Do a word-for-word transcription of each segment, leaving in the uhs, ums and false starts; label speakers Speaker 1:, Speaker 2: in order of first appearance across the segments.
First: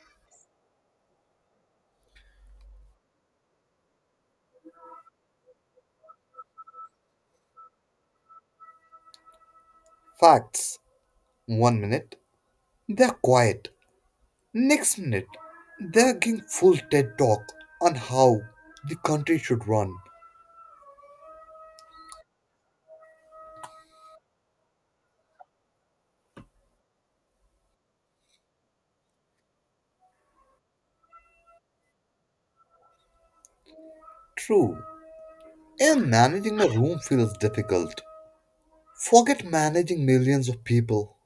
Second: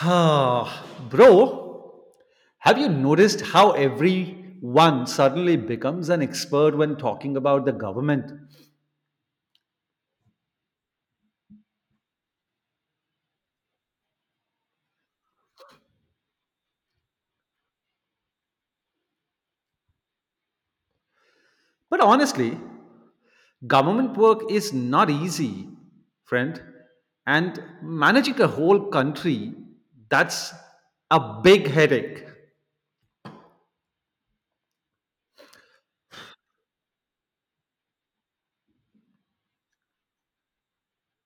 Speaker 1: Bro, have you noticed how everyone suddenly becomes an expert when talking about the government?
Speaker 2: Facts. One minute, they're quiet. Next minute, they're giving full TED talk on how the country should run.
Speaker 1: But honestly, government work is not easy, friend. And managing a whole country, that's a big headache.
Speaker 2: True. And managing a room feels difficult. Forget managing millions of people.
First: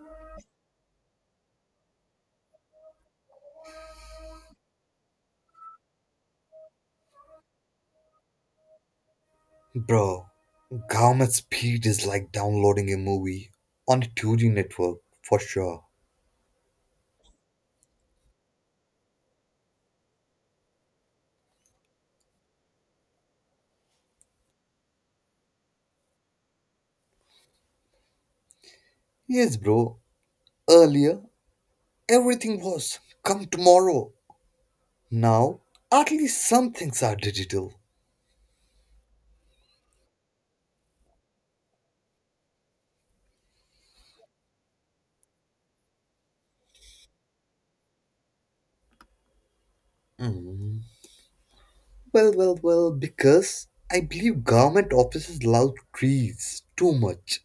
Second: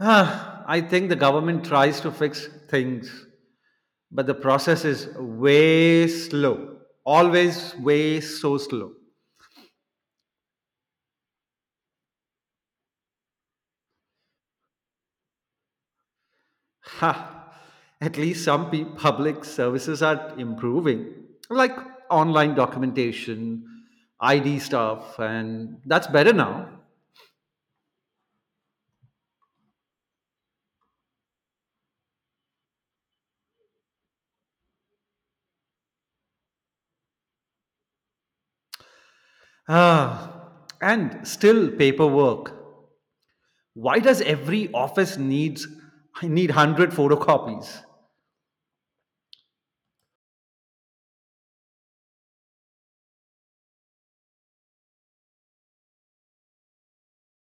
Speaker 1: Ah, I think the government tries to fix things, but the process is way slow. Always way so slow.
Speaker 2: Bro, government speed is like downloading a movie on a two G network, for sure.
Speaker 1: Ha! At least some pe- public services are improving, like online documentation, I D stuff, and that's better now.
Speaker 2: Yes, bro. Earlier, everything was come tomorrow. Now, at least some things are digital.
Speaker 1: Ah, and still paperwork. Why does every office needs need hundred photocopies,
Speaker 2: Mhm. Well, well, well, because I believe government offices love trees too much.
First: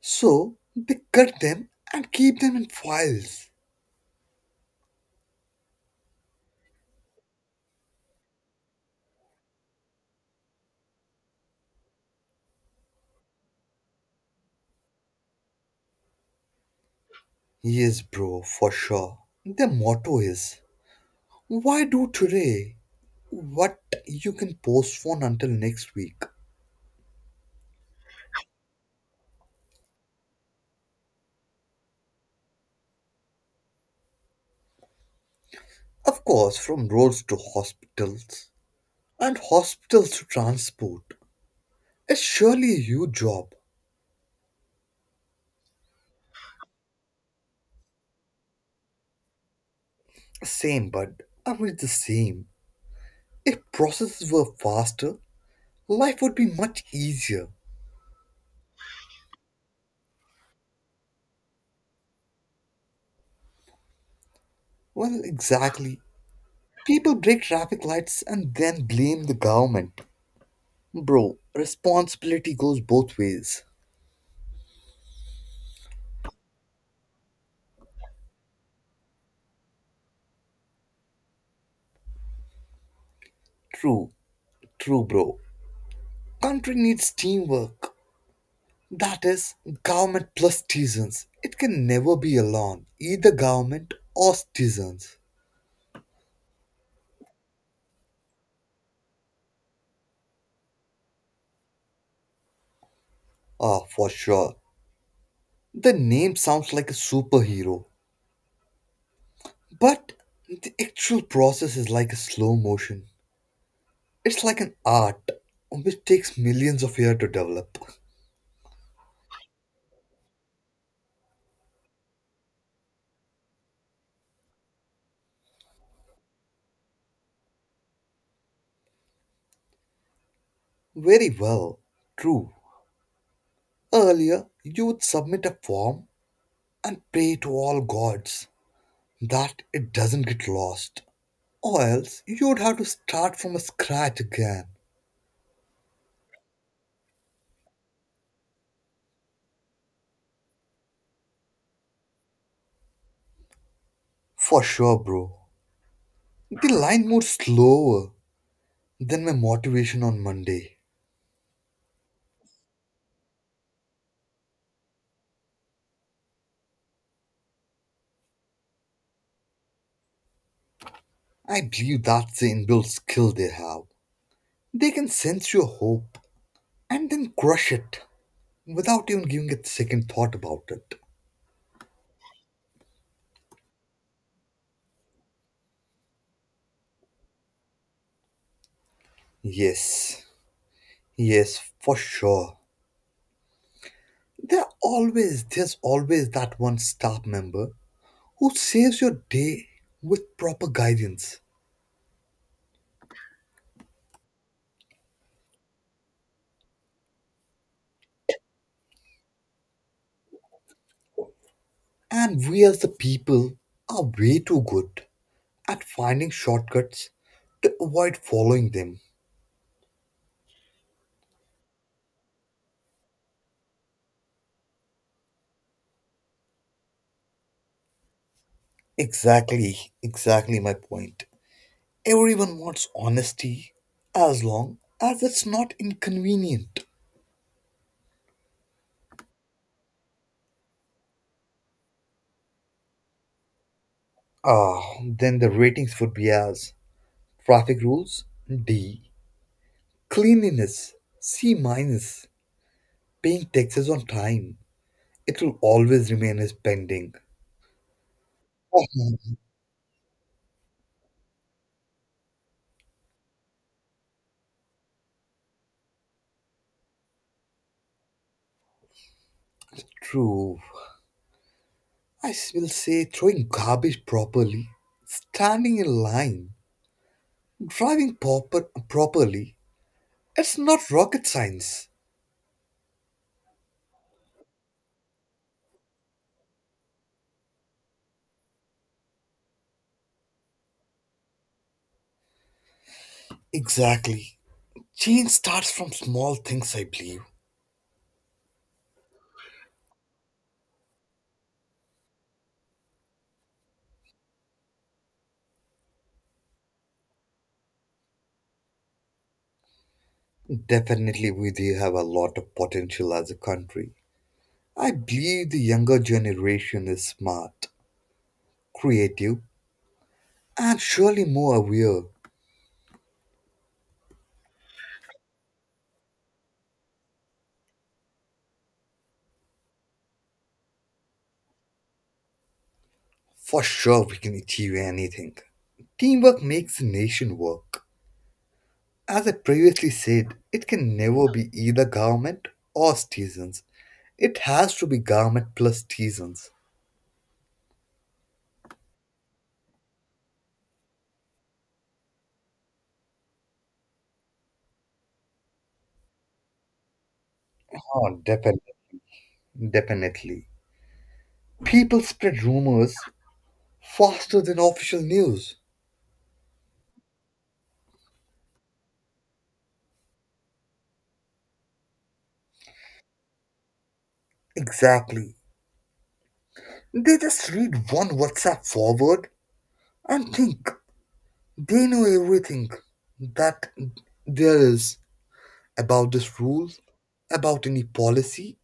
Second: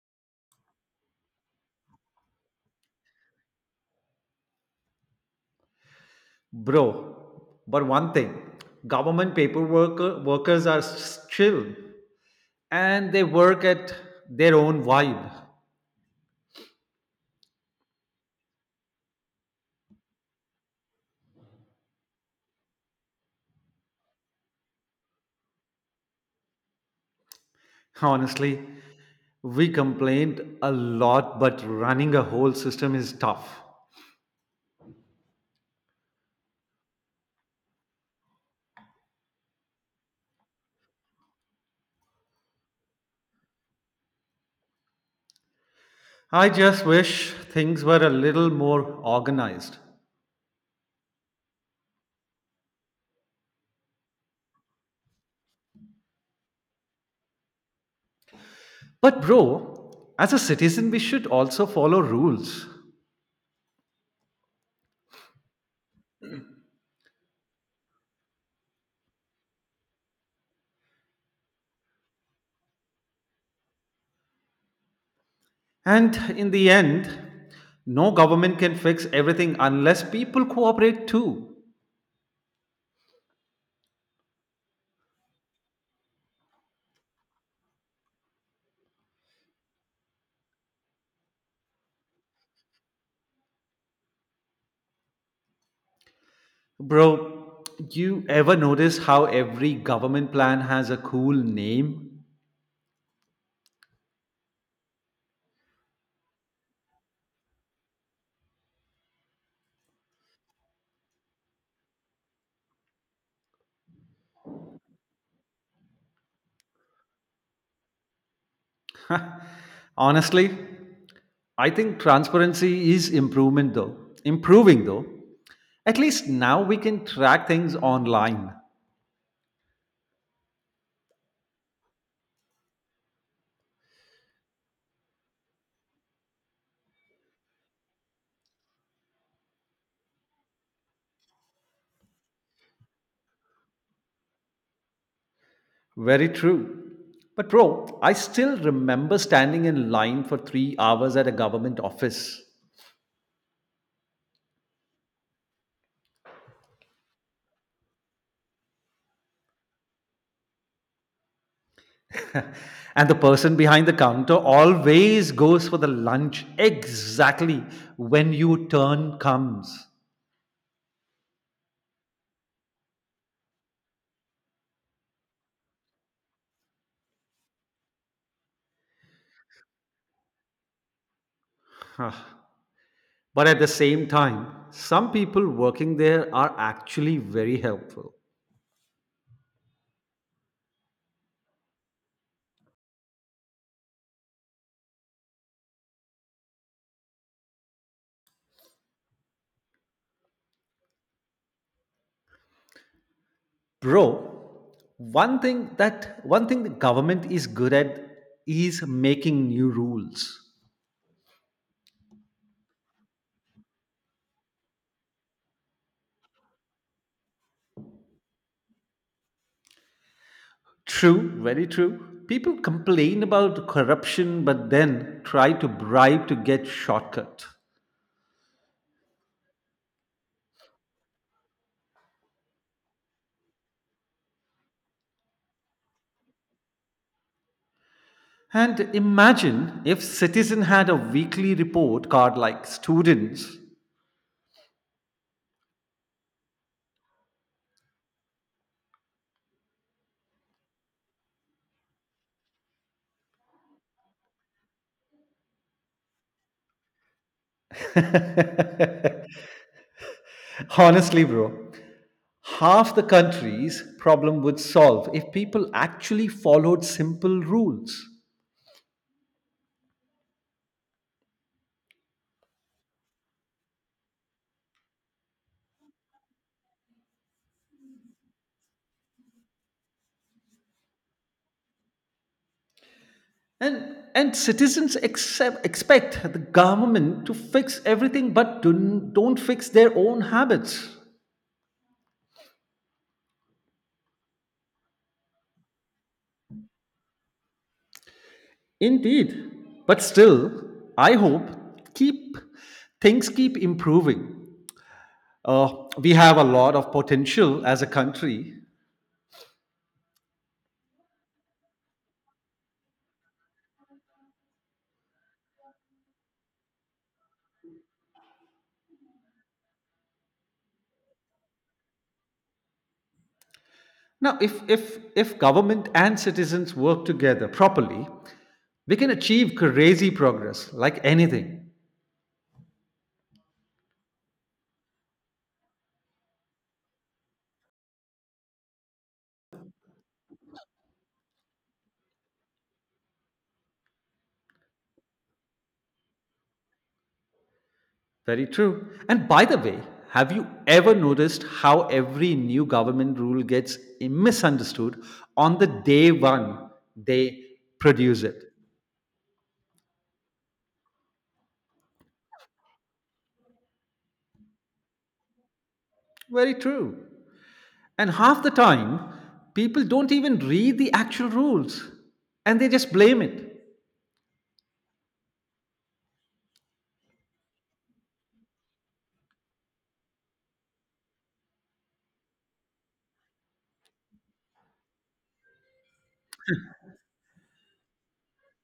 Speaker 2: So they cut them and keep them in files.
Speaker 1: bro? But one thing, government paperwork workers are s- chill, and they work at their own vibe.
Speaker 2: Yes, bro, for sure. Their motto is why do today what you can postpone until next week?
Speaker 1: Honestly, we complained a lot, but running a whole system is tough.
Speaker 2: Of course, from roads to hospitals and hospitals to transport. It's surely a huge job.
Speaker 1: I just wish things were a little more organized.
Speaker 2: Same, bud. I mean, it's the same. If processes were faster, life would be much easier.
Speaker 1: But, bro, as a citizen, we should also follow rules.
Speaker 2: Well, exactly. People break traffic lights and then blame the government. Bro, responsibility goes both ways.
Speaker 1: And in the end, no government can fix everything unless people cooperate too.
Speaker 2: True, true, bro. Country needs teamwork. That is, government plus citizens. It can never be alone, either government or citizens.
Speaker 1: Bro, you ever notice how every government plan has a cool name?
Speaker 2: Ah, for sure. The name sounds like a superhero, but the actual process is like a slow motion. It's like an art which takes millions of years to develop.
Speaker 1: Honestly, I think transparency is improvement though, improving though. At least now we can track things online.
Speaker 2: Very well, true. Earlier, you would submit a form and pray to all gods that it doesn't get lost, or else you would have to start from scratch again.
Speaker 1: Very true. But bro, I still remember standing in line for three hours at a government office.
Speaker 2: For sure, bro. The line moves slower than my motivation on Monday.
Speaker 1: And the person behind the counter always goes for the lunch exactly when your turn comes.
Speaker 2: I believe that's the inbuilt skill they have. They can sense your hope and then crush it without even giving it a second thought about it.
Speaker 1: Huh. But at the same time, some people working there are actually very helpful.
Speaker 2: Yes, yes, for sure. There are always there's always that one staff member who saves your day with proper guidance.
Speaker 1: Bro, one thing that one thing the government is good at is making new rules.
Speaker 2: And we as the people are way too good at finding shortcuts to avoid following them.
Speaker 1: True, very true. People complain about corruption but then try to bribe to get shortcut.
Speaker 2: Exactly, exactly my point. Everyone wants honesty as long as it's not inconvenient.
Speaker 1: And imagine if citizen had a weekly report card like students.
Speaker 2: Ah, then the ratings would be as traffic rules D, cleanliness C minus, paying taxes on time. It will always remain as pending. Mhm.
Speaker 1: Honestly, bro, half the country's problem would solve if people actually followed simple rules.
Speaker 2: True. I s- will say throwing garbage properly, standing in line, driving proper properly. It's not rocket science.
Speaker 1: And, and citizens accept, expect the government to fix everything but do, don't fix their own habits.
Speaker 2: Exactly. Change starts from small things, I believe.
Speaker 1: Indeed. But still, I hope keep things keep improving. Uh, we have a lot of potential as a country.
Speaker 2: Definitely, we do have a lot of potential as a country. I believe the younger generation is smart, creative, and surely more aware.
Speaker 1: Now, if, if, if government and citizens work together properly, we can achieve crazy progress like anything.
Speaker 2: For sure, we can achieve anything. Teamwork makes the nation work. As I previously said, it can never be either government or citizens. It has to be government plus citizens.
Speaker 1: Very true. And by the way, have you ever noticed how every new government rule gets misunderstood on the day one they
Speaker 2: Oh,
Speaker 1: produce it?
Speaker 2: definitely. Definitely. People spread rumors faster than official news.
Speaker 1: Very true. And half the time, people don't even read the actual rules and they just blame it.
Speaker 2: Exactly. They just read one WhatsApp forward and think they know everything that there is about this rule, about any policy,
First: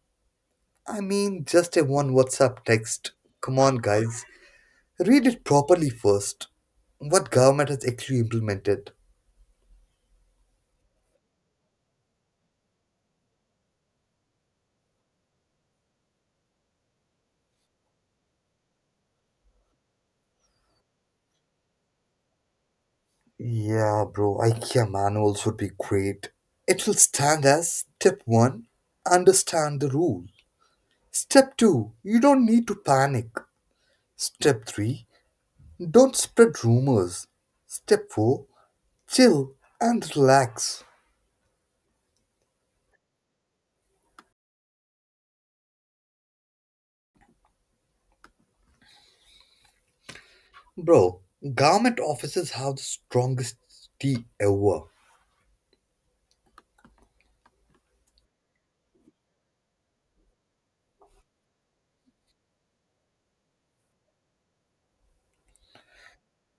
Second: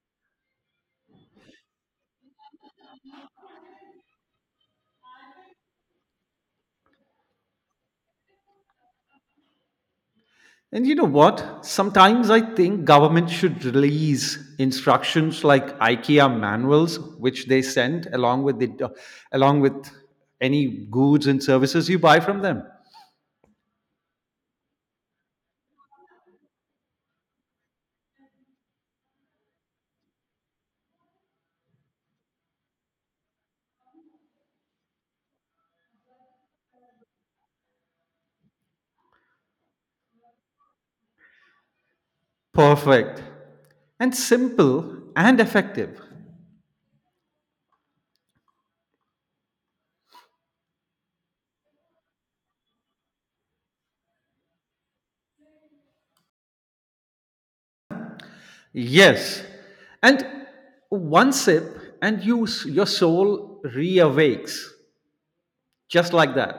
Speaker 2: I mean, just a one WhatsApp text. Come on, guys. Read it properly first. What government has actually implemented?
Speaker 1: And you know what? Sometimes I think government should release instructions like IKEA manuals, which they send along with the along with any goods and services you buy from them.
Speaker 2: Yeah, bro, IKEA manuals would be great. It will stand as step one: understand the rule. Step two: you don't need to panic. Step three: don't spread rumors. Step four: chill and relax.
Speaker 1: Perfect. And simple and effective.
Speaker 2: Bro, government offices have the strongest tea ever.
Speaker 1: Yes. And one sip and you your soul reawakes just like that.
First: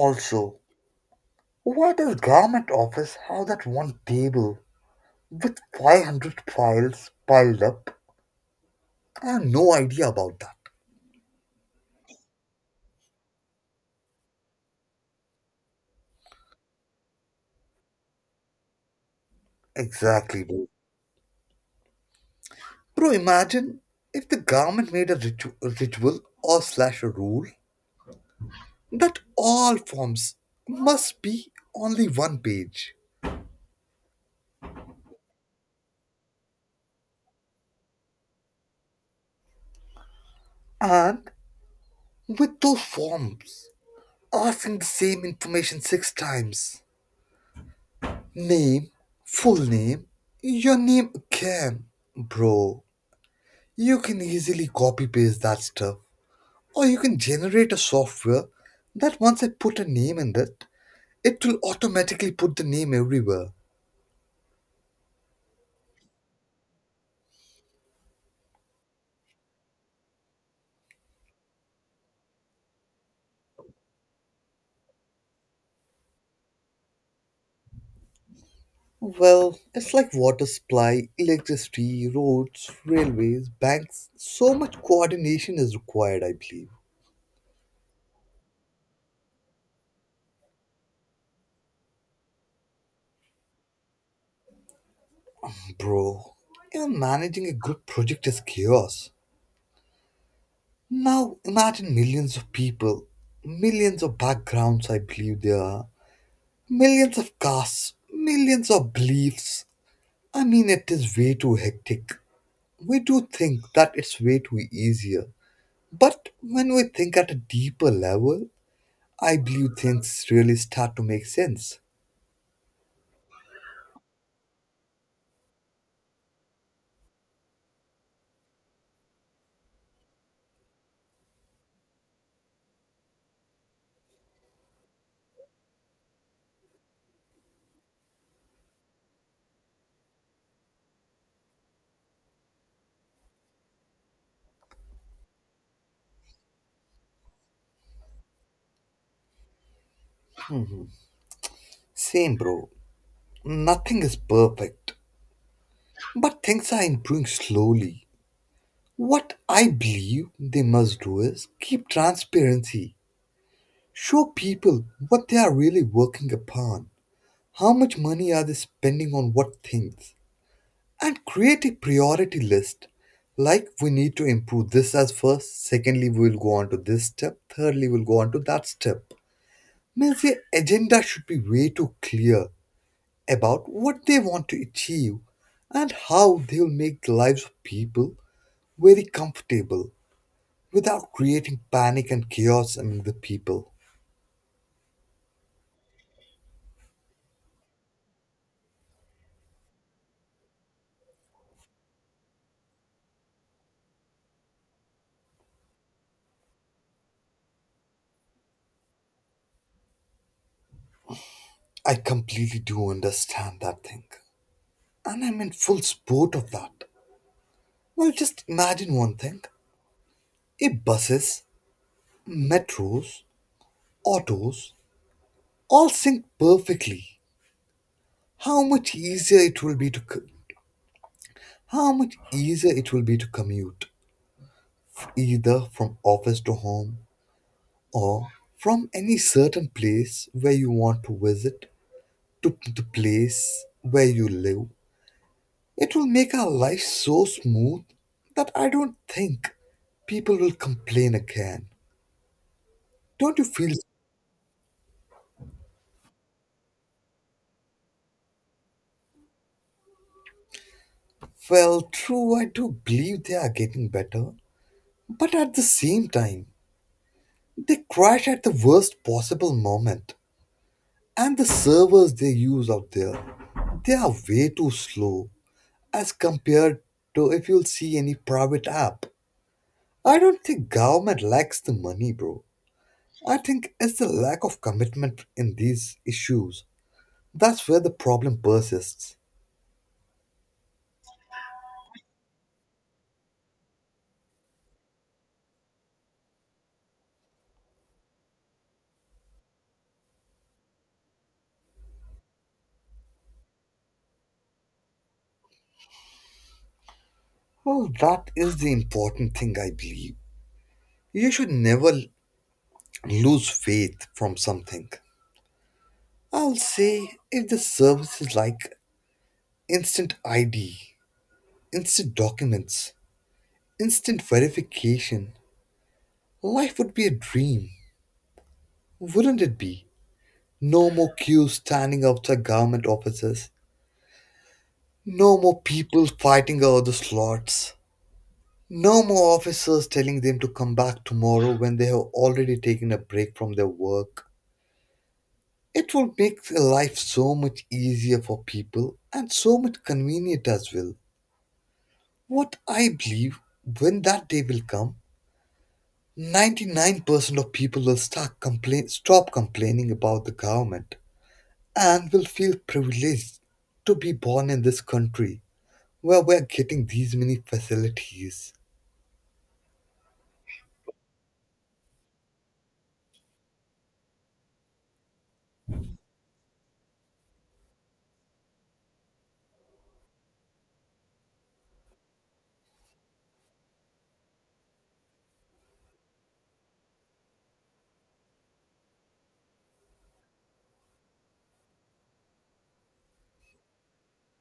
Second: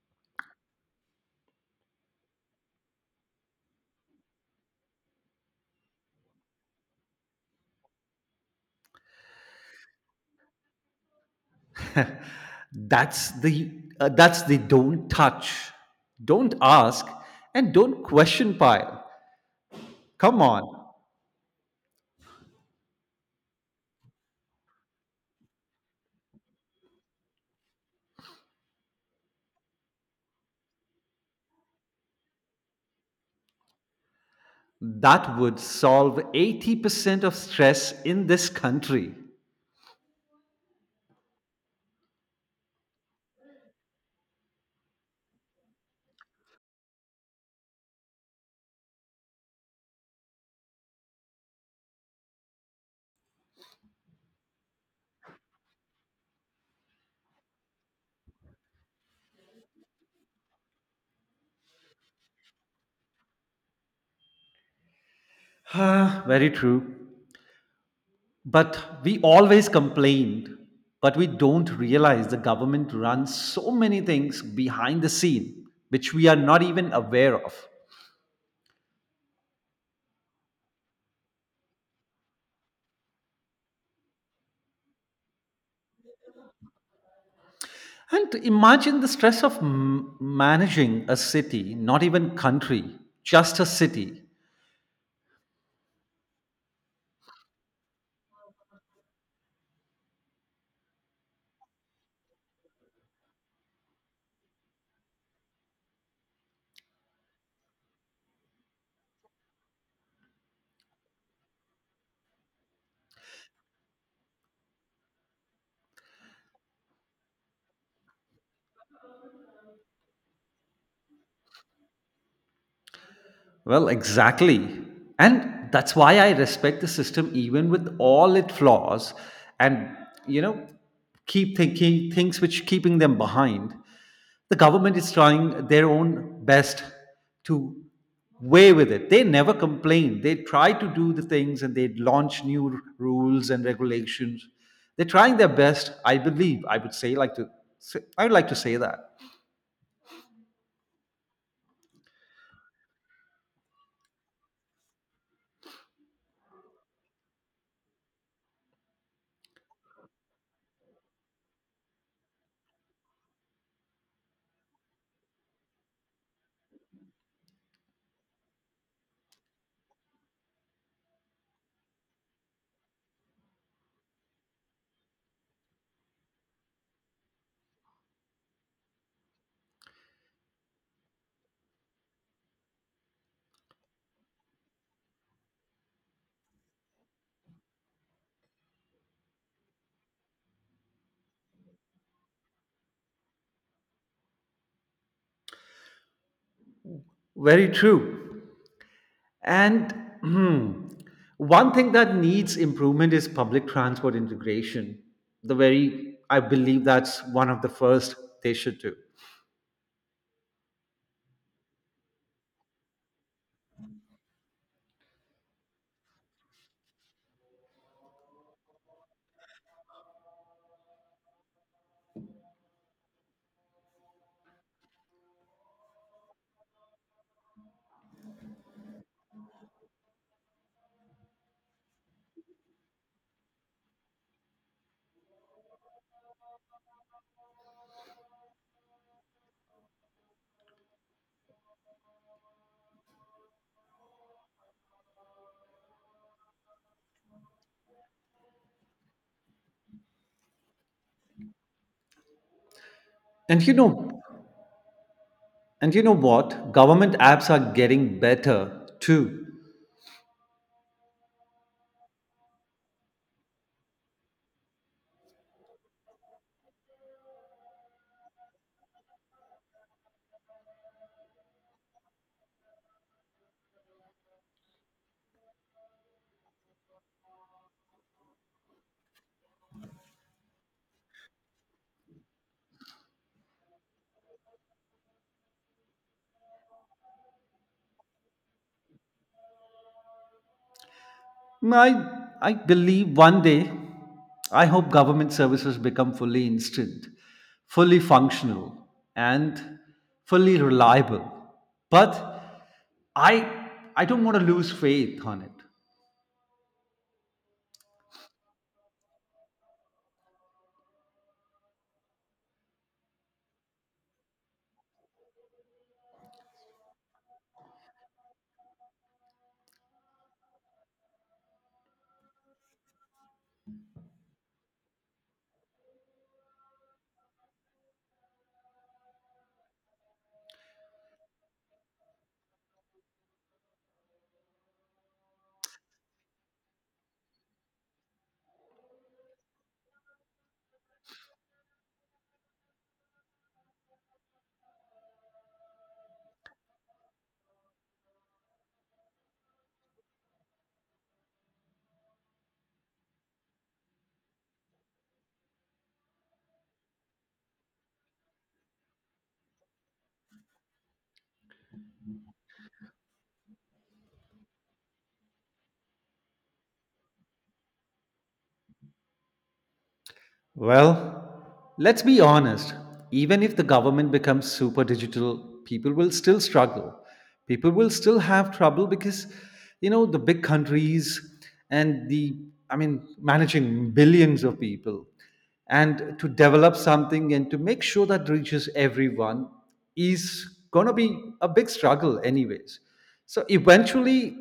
Speaker 2: Also, why does government office have that one table with five hundred files piled up? I have no idea about that.
Speaker 1: That's the uh, that's the don't touch, don't ask and don't question pile. Come
Speaker 2: Exactly, bro.
Speaker 1: on.
Speaker 2: Bro, imagine if the government made a ritu- a ritual or slash a rule that all forms must be only one page.
Speaker 1: That would solve eighty percent of stress in this country.
Speaker 2: And with those forms asking the same information six times. Name, full name, your name again. Bro, you can easily copy paste that stuff, or you can generate a software that once I put a name in it, it will automatically put the name everywhere.
Speaker 1: Ah, very true. But we always complained, but we don't realize the government runs so many things behind the scene, which we are not even aware of.
Speaker 2: Well, it's like water supply, electricity, roads, railways, banks. So much coordination is required, I believe.
Speaker 1: And imagine the stress of m- managing a city, not even country, just a city.
Speaker 2: Bro, even managing a group project is chaos. Now imagine millions of people, millions of backgrounds, I believe there are, millions of castes, millions of beliefs, I mean, it is way too hectic. We do think that it's way too easier. But when we think at a deeper level, I believe things really start to make sense.
Speaker 1: Well, exactly. And that's why I respect the system even with all its flaws and, you know, keep thinking things which keeping them behind. The government is trying their own best to way with it. They never complain. They try to do the things and they launch new r- rules and regulations. They're trying their best, I believe. I would say like to say- I would like to say that.
Speaker 2: Same, bro. Nothing is perfect. But things are improving slowly. What I believe they must do is keep transparency. Show people what they are really working upon. How much money are they spending on what things? And create a priority list, like, we need to improve this as first. Secondly, we will go on to this step. Thirdly, we'll go on to that step. Means the agenda should be way too clear about what they want to achieve, and how they will make the lives of people very comfortable without creating panic and chaos among the people.
Speaker 1: Very true. And hmm, one thing that needs improvement is public transport integration. The very, I believe that's one of the first they should do.
Speaker 2: I completely do understand that thing, and I'm in full support of that. Well, just imagine one thing. If buses, metros, autos, all sync perfectly. How much easier it will be to co- how much easier it will be to commute, either from office to home or from any certain place where you want to visit to the place where you live. It will make our life so smooth that I don't think people will complain again. Don't you
Speaker 1: And you
Speaker 2: feel?
Speaker 1: know, and you know what? Government apps are getting better too.
Speaker 2: Well, true, I do believe they are getting better. But at the same time, they crash at the worst possible moment. And the servers they use out there, they are way too slow as compared to if you'll see any private app. I don't think government lacks the money, bro. I think it's the lack of commitment in these issues. That's where the problem persists.
Speaker 1: I, I believe one day, I hope government services become fully instant, fully functional, and fully reliable. But I, I don't want to lose faith on it.
Speaker 2: Well, that is the important thing, I believe. You should never l- lose faith from something. I'll say if the service is like instant I D, instant documents, instant verification. Life would be a dream, wouldn't it be? No more queues standing outside government offices. No more people fighting over the slots. No more officers telling them to come back tomorrow when they have already taken a break from their work. It will make life so much easier for people and so much convenient as well. What I believe when that day will come, ninety-nine percent of people will start complain, stop complaining about the government and will feel privileged to be born in this country where we're getting these many facilities.
Speaker 1: Well, let's be honest. Even if the government becomes super digital, people will still struggle. People will still have trouble because, you know, the big countries and the, I mean, managing billions of people and to develop something and to make sure that reaches everyone is going to be a big struggle, anyways. So eventually,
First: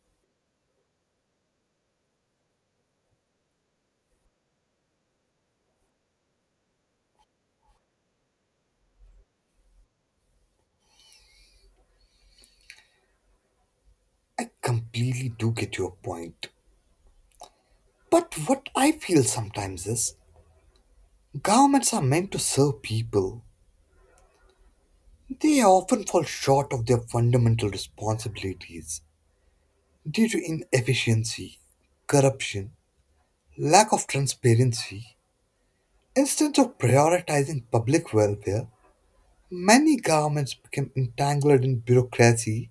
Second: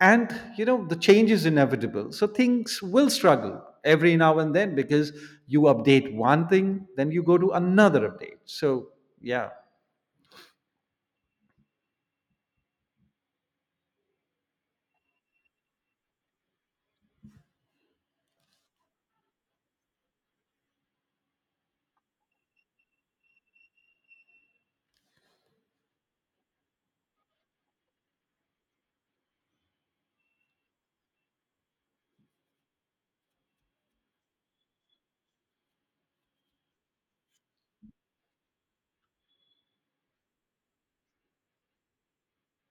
Speaker 1: and you know the change is inevitable so things will struggle every now and then because you update one thing then you go to another update so yeah
Speaker 2: I completely do get your point. But what I feel sometimes is governments are meant to serve people. They often fall short of their fundamental responsibilities due to inefficiency, corruption, lack of transparency. Instead of prioritizing public welfare, many governments became entangled in bureaucracy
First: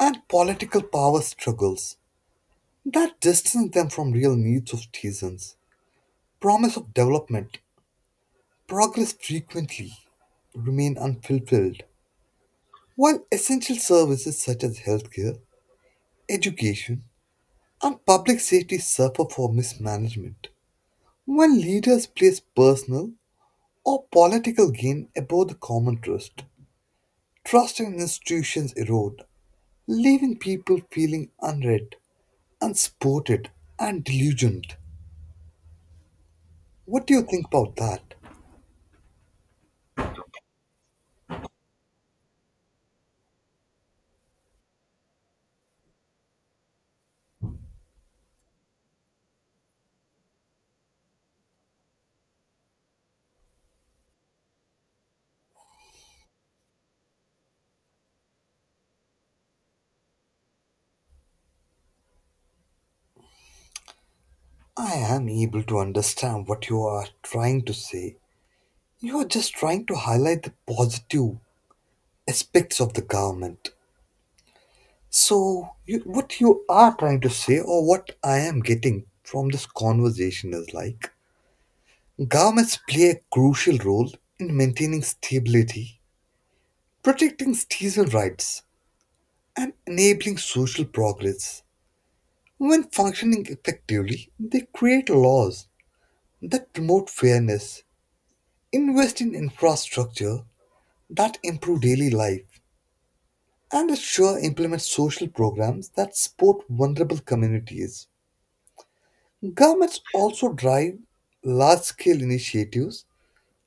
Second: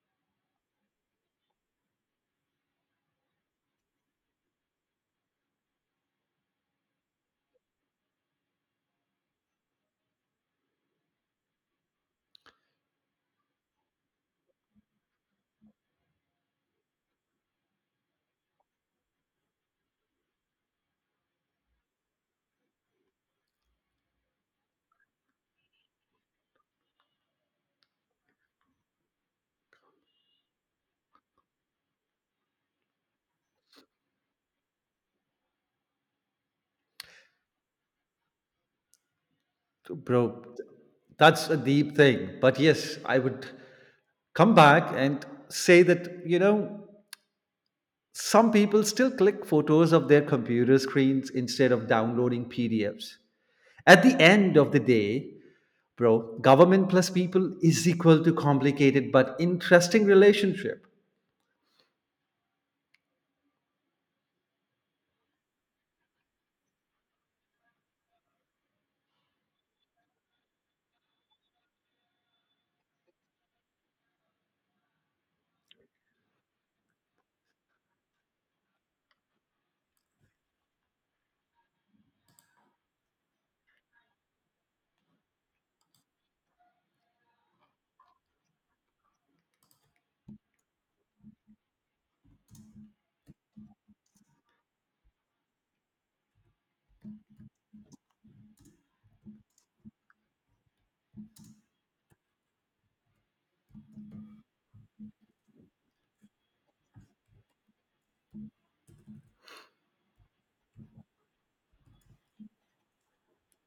Speaker 2: and political power struggles that distance them from real needs of citizens. Promise of development, progress frequently remain unfulfilled, while essential services such as healthcare, education, and public safety suffer for mismanagement. When leaders place personal or political gain above the common trust, trust in institutions erode, leaving people feeling unread, unsupported, and delusioned. What do you think about that?
Speaker 1: bro that's a deep thing but yes I would come back and say that you know some people still click photos of their computer screens instead of downloading P D Fs. At the end of the day, bro, government plus people is equal to complicated but interesting relationship.
Speaker 2: I am able to understand what you are trying to say. You are just trying to highlight the positive aspects of the government. So, you, what you are trying to say, or what I am getting from this conversation, is like governments play a crucial role in maintaining stability, protecting citizen rights, and enabling social progress. When functioning effectively, they create laws that promote fairness, invest in infrastructure that improve daily life, and assure implement social programs that support vulnerable communities. Governments also drive large scale initiatives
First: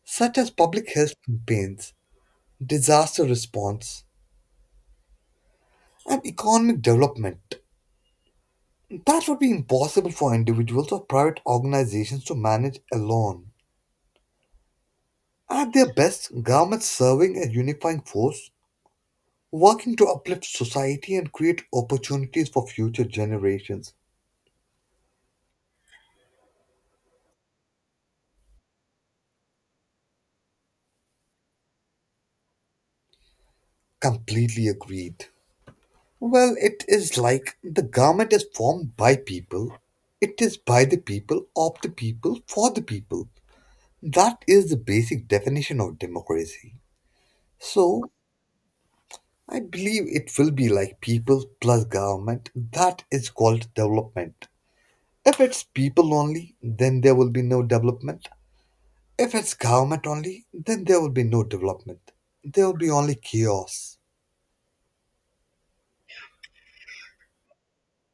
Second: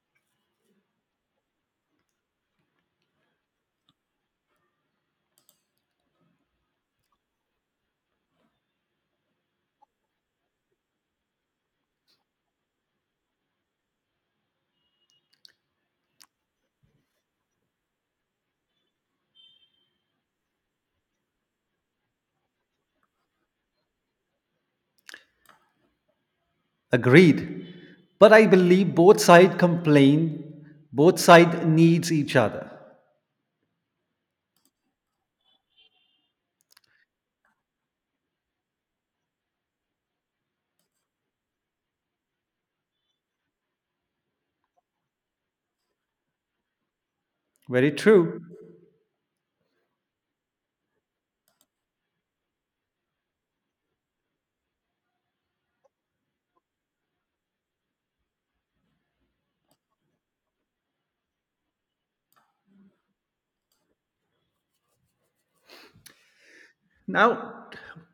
Speaker 2: such as public health campaigns, disaster response, and economic development that would be impossible for individuals or private organizations to manage alone. At their best, governments serving a unifying force, working to uplift society and create opportunities for future generations.
Speaker 1: Agreed. But I believe both side complain, both side needs each other.
Speaker 2: Completely agreed. Well, it is like the government is formed by people, it is by the people, of the people, for the people. That is the basic definition of democracy.
Speaker 1: Very
Speaker 2: So,
Speaker 1: true.
Speaker 2: I believe it will be like people plus government. That is called development. If it's people only, then there will be no development. If it's government only, then there will be no development. There will be only chaos.
Speaker 1: Now,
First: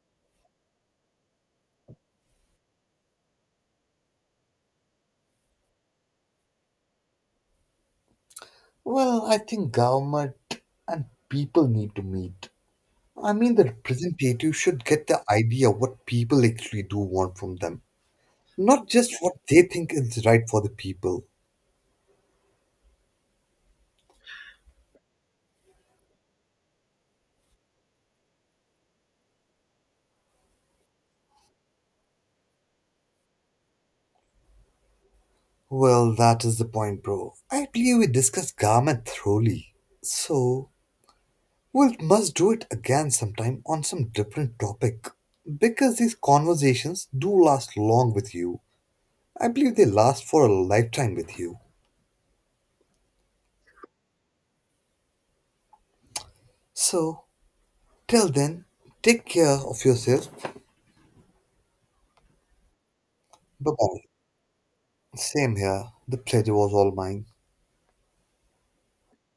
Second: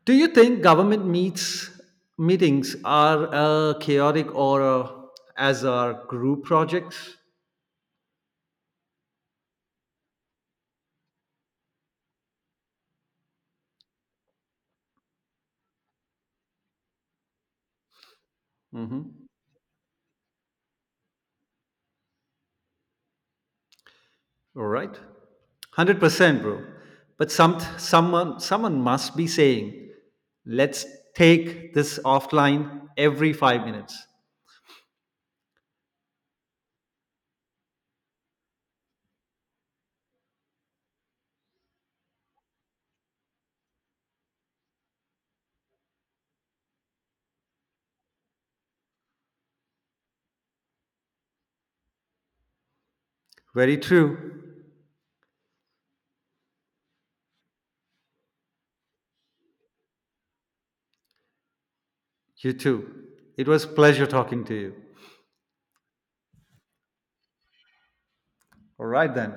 Speaker 1: do you think government meets meetings are uh, chaotic or uh, as are group projects?
Speaker 2: Well, I think government and people need to meet. I mean, the representative should get the idea what people actually do want from them, not just
Speaker 1: hmm
Speaker 2: what they think is right for the people.
Speaker 1: All right. one hundred percent, bro. But some someone someone must be saying, "Let's take this offline every five minutes."
Speaker 2: Well, that is the point, bro. I believe we discussed garment thoroughly. So, we must do it again sometime on some different topic. Because these conversations do last long with you. I believe they last for a lifetime with you.
Speaker 1: Very true.
Speaker 2: So, till then, take care of yourself.
Speaker 1: You too. It was
Speaker 2: Bye
Speaker 1: pleasure
Speaker 2: bye.
Speaker 1: talking to you.
Speaker 2: Same here. The pleasure was all mine.
Speaker 1: All right then.